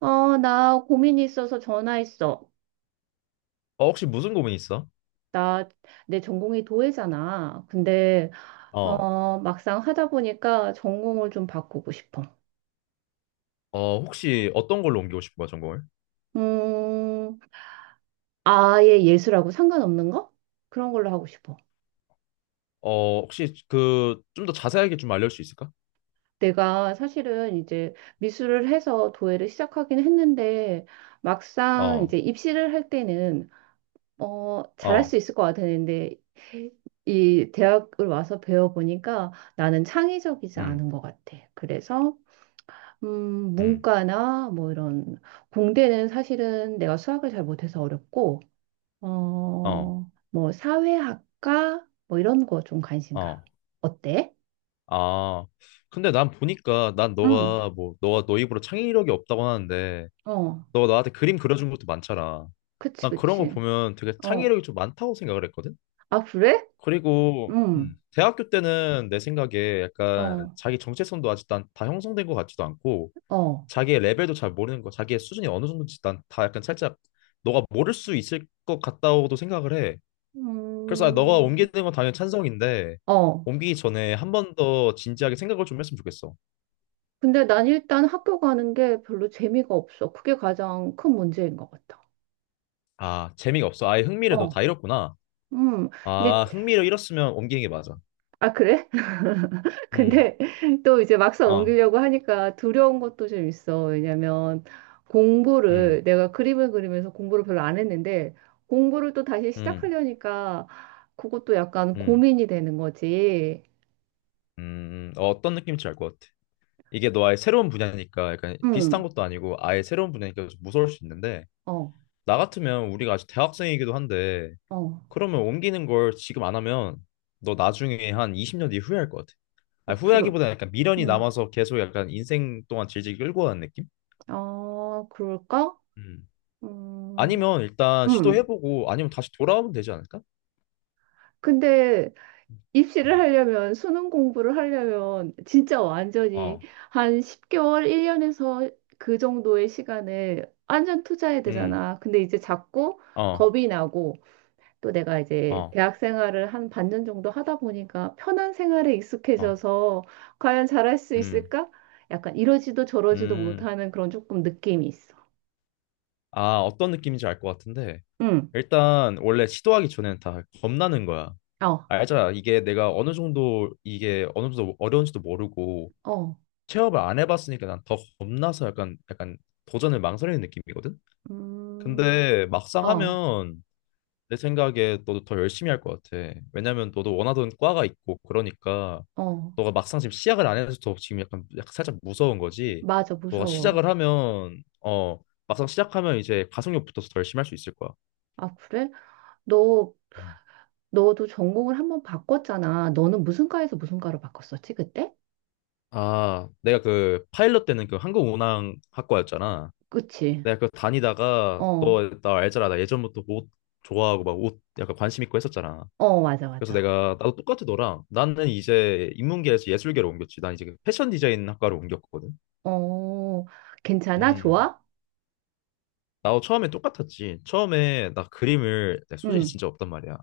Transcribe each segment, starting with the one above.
어, 나 고민이 있어서 전화했어. 혹시 무슨 고민 있어? 나, 내 전공이 도예잖아. 근데, 어, 어, 막상 하다 보니까 전공을 좀 바꾸고 싶어. 혹시 어떤 걸로 옮기고 싶은 거야, 전공을? 음, 아예 예술하고 상관없는 거? 그런 걸로 하고 싶어. 혹시 그 좀 더 자세하게 좀 알려줄 수 있을까? 내가 사실은 이제 미술을 해서 도예를 시작하긴 했는데, 막상 어, 이제 입시를 할 때는, 어, 잘할 어, 수 있을 것 같았는데, 이 대학을 와서 배워보니까 나는 창의적이지 음, 않은 것 같아. 그래서, 음, 문과나 뭐 이런 공대는 사실은 내가 수학을 잘 못해서 어렵고 어, 어, 뭐 사회학과 뭐 이런 거 좀 관심 가. 어. 어때? 아, 근데 난 보니까 난 응. 너가 뭐 너가 너 입으로 창의력이 없다고 하는데 어, 너가 나한테 그림 그려준 것도 많잖아. 그치, 난 그런 거 그치. 보면 되게 어, 창의력이 좀 많다고 생각을 했거든. 아, 그래? 그리고 음, 대학교 때는 내 생각에 약간 어, 자기 정체성도 아직 난다 형성된 것 같지도 않고 어, 자기의 레벨도 잘 모르는 거, 자기의 수준이 어느 정도인지 난 다 약간 살짝 너가 모를 수 있을 것 같다고도 생각을 해. 그래서 너가 음, 옮기는 건 당연히 찬성인데 어. 옮기기 전에 한 번 더 진지하게 생각을 좀 했으면 좋겠어. 근데 난 일단 학교 가는 게 별로 재미가 없어. 그게 가장 큰 문제인 것 같아. 아, 재미가 없어. 아예 흥미를 너 다 어, 잃었구나. 음, 이제, 아, 흥미를 잃었으면 옮기는 게 맞아. 아, 그래? 음, 근데 또 이제 막상 어, 옮기려고 하니까 두려운 것도 좀 있어. 왜냐면 음, 공부를 내가 그림을 그리면서 공부를 별로 안 했는데 공부를 또 다시 음, 시작하려니까 그것도 약간 음, 고민이 되는 거지. 어떤 느낌인지 알 것 같아. 이게 너 아예 새로운 분야니까 약간 비슷한 응, 것도 아니고 아예 새로운 분야니까 좀 무서울 수 있는데 어, 나 같으면 우리가 아직 대학생이기도 한데 어, 그러면 옮기는 걸 지금 안 하면 너 나중에 한 20년 뒤에 후회할 것 같아. 아, 어, 그래. 후회하기보다 약간 미련이 응, 남아서 계속 약간 인생 동안 질질 끌고 가는 느낌? 어, 그럴까? 음, 음, 아니면 일단 응. 시도해보고 아니면 다시 돌아오면 되지 않을까? 근데 입시를 음. 하려면, 수능 공부를 하려면, 진짜 완전히 어, 한 10개월, 1년에서 그 정도의 시간을 완전 투자해야 음, 되잖아. 근데 이제 자꾸 어, 겁이 나고, 또 내가 이제 어, 대학 생활을 한 반년 정도 하다 보니까 편한 생활에 어, 익숙해져서 과연 잘할 수 음, 있을까? 약간 이러지도 저러지도 음. 못하는 그런 조금 느낌이 있어. 아, 어떤 느낌인지 알 것 같은데. 응, 일단, 원래 시도하기 전에는 다 겁나는 거야. 어, 알잖아. 이게 어느 정도 어려운지도 모르고, 어, 체험을 안 해봤으니까 난 더 겁나서 약간 도전을 망설이는 느낌이거든. 음, 근데 막상 어, 하면 내 생각에 너도 더 열심히 할 것 같아. 왜냐면 너도 원하던 과가 있고 그러니까 어, 너가 막상 지금 시작을 안 해서 더 지금 약간 살짝 무서운 거지. 맞아, 너가 무서워. 시작을 하면 막상 시작하면 이제 가속력 붙어서 더 열심히 할 수 있을 거야. 아, 그래? 너 음. 너도 전공을 한번 바꿨잖아. 너는 무슨 과에서 무슨 과로 바꿨었지, 그때? 아, 내가 그 파일럿 때는 그 항공운항학과였잖아. 그치? 내가 그 다니다가 어, 너 나 알잖아 나 예전부터 옷 좋아하고 막 옷 약간 관심 있고 했었잖아 어, 맞아, 그래서 맞아. 내가 나도 똑같이 너랑 나는 이제 인문계에서 예술계로 옮겼지 난 이제 그 패션 디자인 학과로 옮겼거든 어, 괜찮아? 음 좋아? 나도 처음에 똑같았지 처음에 나 그림을 내 소질이 응, 진짜 없단 말이야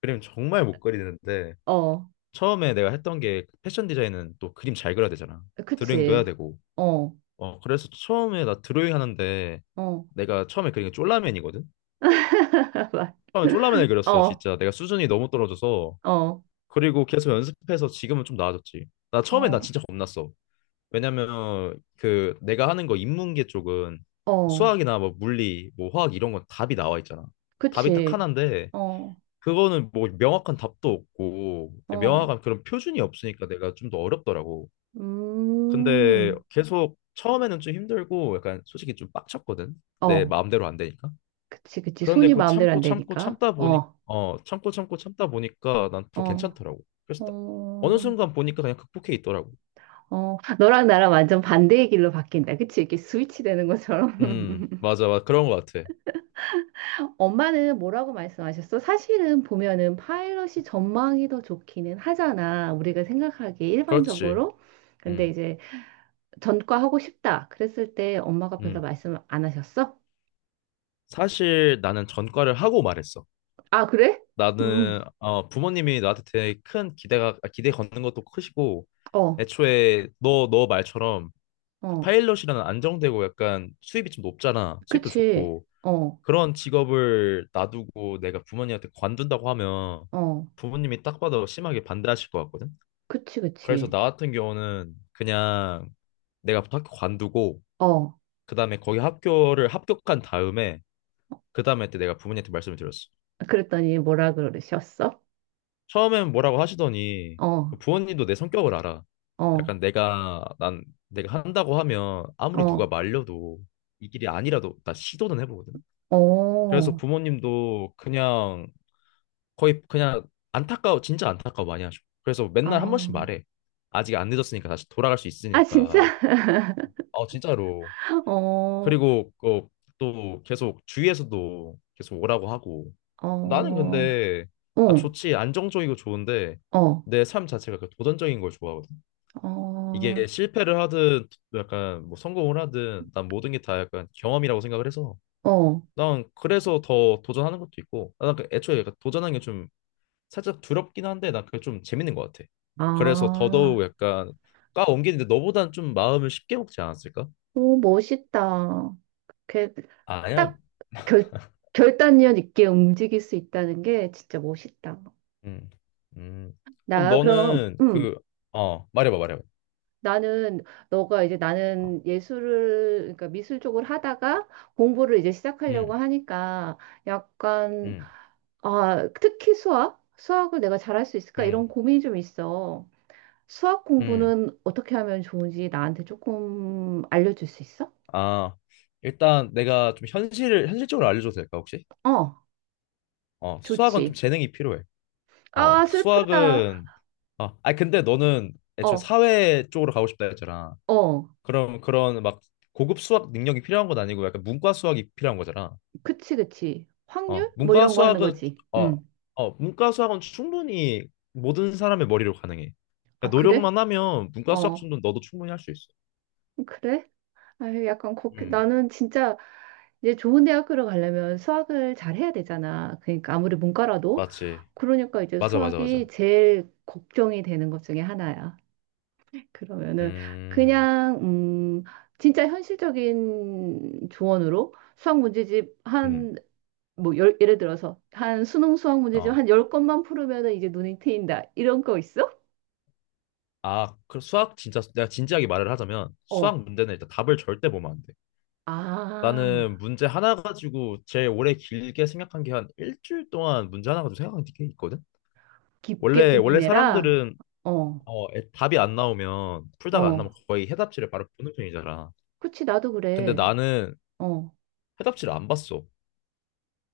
그림 정말 못 그리는데 어, 처음에 내가 했던 게 그 패션 디자인은 또 그림 잘 그려야 되잖아 드로잉도 해야 그치? 되고 어, 그래서 처음에 나 드로잉 하는데 어, 내가 처음에 그린 게 쫄라맨이거든 처음에 쫄라맨을 그렸어, 어, 진짜. 내가 수준이 너무 떨어져서. 어, 그리고 계속 연습해서 지금은 좀 나아졌지. 나 처음에 나 어, 진짜 겁났어. 왜냐면 그 내가 하는 거 인문계 쪽은 어, 수학이나 뭐 물리, 뭐 화학 이런 건 답이 나와 있잖아. 답이 딱 그치? 하나인데 어, 그거는 뭐 명확한 답도 없고 어, 명확한 그런 표준이 없으니까 내가 좀 더 어렵더라고. 근데 음, 계속 처음에는 좀 힘들고 약간 솔직히 좀 빡쳤거든. 내 어, 마음대로 안 되니까. 그치, 그치. 그런데 손이 그거 마음대로 참고 안 참고 되니까. 참다 보니 어, 참고 참고 참다 보니까 난 더 어, 괜찮더라고. 그래서 딱 어느 어, 순간 보니까 그냥 극복해 있더라고. 어, 너랑 나랑 완전 반대의 길로 바뀐다. 그치? 이렇게 스위치 되는 것처럼. 맞아 맞아 그런 거 같아. 엄마는 뭐라고 말씀하셨어? 사실은 보면은 파일럿이 전망이 더 좋기는 하잖아. 우리가 생각하기에 그렇지. 일반적으로. 근데 음 이제 전과 하고 싶다. 그랬을 때 엄마가 별로 음. 말씀 안 하셨어? 사실 나는 전과를 하고 말했어. 아, 그래? 음, 나는 부모님이 나한테 되게 큰 기대가 기대 걷는 것도 크시고 어, 애초에 너 말처럼 그 어, 파일럿이라는 안정되고 약간 수입이 좀 높잖아. 수입도 그치. 좋고. 어, 그런 직업을 놔두고 내가 부모님한테 관둔다고 하면 어, 부모님이 딱 봐도 심하게 반대하실 것 같거든. 그치, 그래서 그치. 나 같은 경우는 그냥 내가 학교 관두고 어, 그다음에 거기 학교를 합격한 다음에 그다음에 때 내가 부모님한테 말씀을 드렸어. 그랬더니 뭐라 그러셨어? 처음엔 뭐라고 하시더니 어, 부모님도 내 성격을 알아. 어, 약간 내가 한다고 하면 아무리 누가 어, 말려도 이 길이 아니라도 나 시도는 해보거든. 그래서 어, 부모님도 그냥 거의 그냥 안타까워, 진짜 안타까워 많이 하죠. 그래서 맨날 한 번씩 아. 말해. 아직 안 늦었으니까 다시 돌아갈 수 아, 진짜? 있으니까. 어, 진짜로. 어, 어, 그리고 또 계속 주위에서도 계속 오라고 하고. 나는 어, 근데 어, 좋지, 안정적이고 좋은데 내 삶 자체가 그 도전적인 걸 좋아하거든. 어, 이게 실패를 하든 약간 뭐 성공을 하든 난 모든 게 다 약간 경험이라고 생각을 해서 어. 난 그래서 더 도전하는 것도 있고 난그 애초에 약간 도전하는 게좀 살짝 두렵긴 한데 난 그게 좀 재밌는 것 같아. 그래서 더더욱 아, 약간 까 옮기는데 너보단 좀 마음을 쉽게 먹지 않았을까? 오, 멋있다. 그, 아니야. 딱 결, 결단력 있게 움직일 수 있다는 게 진짜 멋있다. 음. 음. 그럼 나, 그럼, 너는 말해봐, 말해봐. 나는, 너가 이제 어. 나는 예술을, 그러니까 미술 쪽을 하다가 공부를 이제 시작하려고 음. 하니까 약간, 음. 아, 특히 수학? 수학을 내가 잘할 수 있을까? 음. 이런 고민이 좀 있어. 수학 음. 공부는 어떻게 하면 좋은지 나한테 조금 알려줄 수 있어? 아, 일단 내가 좀 현실을 현실적으로 알려줘도 될까, 혹시? 어, 수학은 좀 좋지. 재능이 필요해. 아, 슬프다. 수학은 아니 근데 너는 애초에 어, 사회 쪽으로 가고 싶다 했잖아. 어, 그럼 그런 막 고급 수학 능력이 필요한 건 아니고 약간 문과 수학이 필요한 거잖아. 그치, 그치. 어, 확률? 뭐 문과 이런 거 하는 수학은 거지. 어, 응. 문과 수학은 충분히 모든 사람의 머리로 가능해. 아, 그러니까 그래? 노력만 하면 문과 수학 어, 정도는 너도 충분히 할 수 있어. 그래? 아유, 약간 걱 음, 나는 진짜 이제 좋은 대학교를 가려면 수학을 잘 해야 되잖아. 그러니까 아무리 문과라도. 맞지. 그러니까 이제 맞아, 맞아, 맞아. 수학이 제일 걱정이 되는 것 중에 하나야. 그러면은 음, 그냥 진짜 현실적인 조언으로 수학 문제집 음, 한 뭐 열, 예를 들어서 한 수능 수학 문제집 어. 한 열건만 풀으면은 이제 눈이 트인다. 이런 거 있어? 아, 그 수학 진짜 내가 진지하게 말을 하자면 어. 수학 문제는 일단 답을 절대 보면 안 돼. 아. 나는 문제 하나 가지고 제일 오래 길게 생각한 게 한 일주일 동안 문제 하나 가지고 생각한 게 있거든. 깊게 원래 고민해라. 사람들은 어. 답이 안 나오면 풀다가 안 어. 나오면 거의 해답지를 바로 보는 편이잖아. 그치 나도 근데 그래. 나는 어. 해답지를 안 봤어.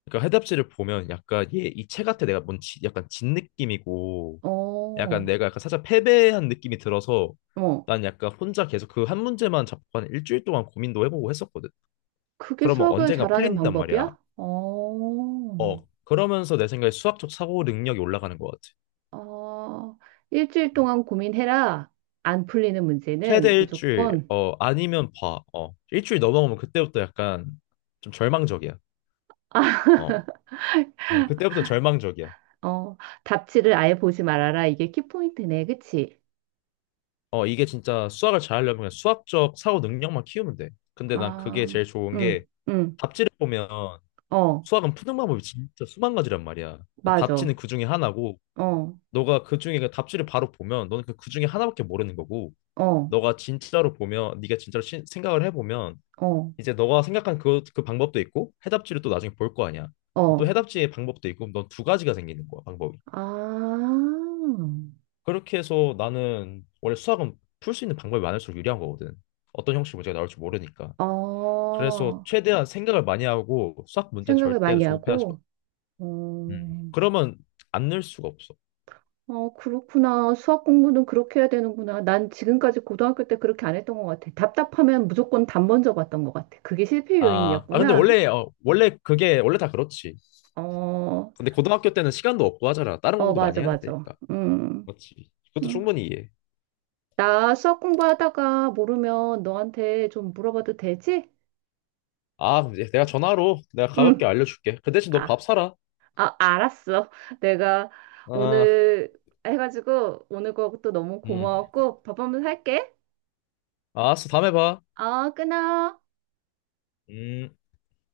그러니까 해답지를 보면 약간 얘 이 책 같아 내가 뭔 약간 진 느낌이고 약간 어. 내가 약간 살짝 패배한 느낌이 들어서 어. 난 약간 혼자 계속 그 한 문제만 잡고 한 일주일 동안 고민도 해보고 했었거든. 그게 그러면 수학을 언젠가 잘하는 풀린단 말이야. 방법이야? 어. 그러면서 내 생각에 수학적 사고 능력이 올라가는 것 같아. 어, 일주일 동안 고민해라. 안 풀리는 최대 문제는 일주일, 무조건, 아니면 봐. 일주일 넘어가면 그때부터 약간 좀 절망적이야. 어, 그때부터 절망적이야. 어, 답지를 아예 보지 말아라. 이게 키포인트네. 그치? 이게 진짜 수학을 잘하려면 그냥 수학적 사고 능력만 키우면 돼. 근데 난 아, 그게 제일 좋은 게 응, 응, 답지를 보면 어, 수학은 푸는 방법이 진짜 수만 가지란 말이야. 난 답지는 맞아. 그 중에 하나고, 어, 너가 그 중에 그 답지를 바로 보면 너는 그 중에 하나밖에 모르는 거고, 어, 너가 진짜로 보면, 네가 진짜로 생각을 해보면 어, 이제 너가 생각한 그 방법도 있고 해답지를 또 나중에 볼 거 아니야. 또 어. 해답지의 방법도 있고 넌 두 가지가 생기는 거야, 방법이. 아, 그렇게 해서 나는 원래 수학은 풀 수 있는 방법이 많을수록 유리한 거거든. 어떤 형식 문제가 나올지 모르니까. 그래서 어, 최대한 생각을 많이 하고 수학 문제는 생각을 절대로 많이 조급해하지 마. 하고, 어, 음. 그러면 안 늘 수가 없어. 어, 그렇구나. 수학 공부는 그렇게 해야 되는구나. 난 지금까지 고등학교 때 그렇게 안 했던 것 같아. 답답하면 무조건 답 먼저 봤던 것 같아. 그게 실패 아 근데 요인이었구나. 원래 원래 그게 원래 다 그렇지. 어, 근데 고등학교 때는 시간도 없고 하잖아. 다른 어, 공부도 많이 맞아, 해야 맞아. 되니까. 음, 그렇지. 그것도 음. 충분히 이해. 나 수학 공부하다가 모르면 너한테 좀 물어봐도 되지? 아, 이제 내가 전화로 내가 가볍게 응. 알려줄게. 그 대신 너 아, 밥 사라. 아, 알았어. 내가 아, 오늘 해가지고 오늘 거또 너무 음. 고마웠고 밥 한번 살게. 알았어, 다음에 봐. 어, 끊어. 음.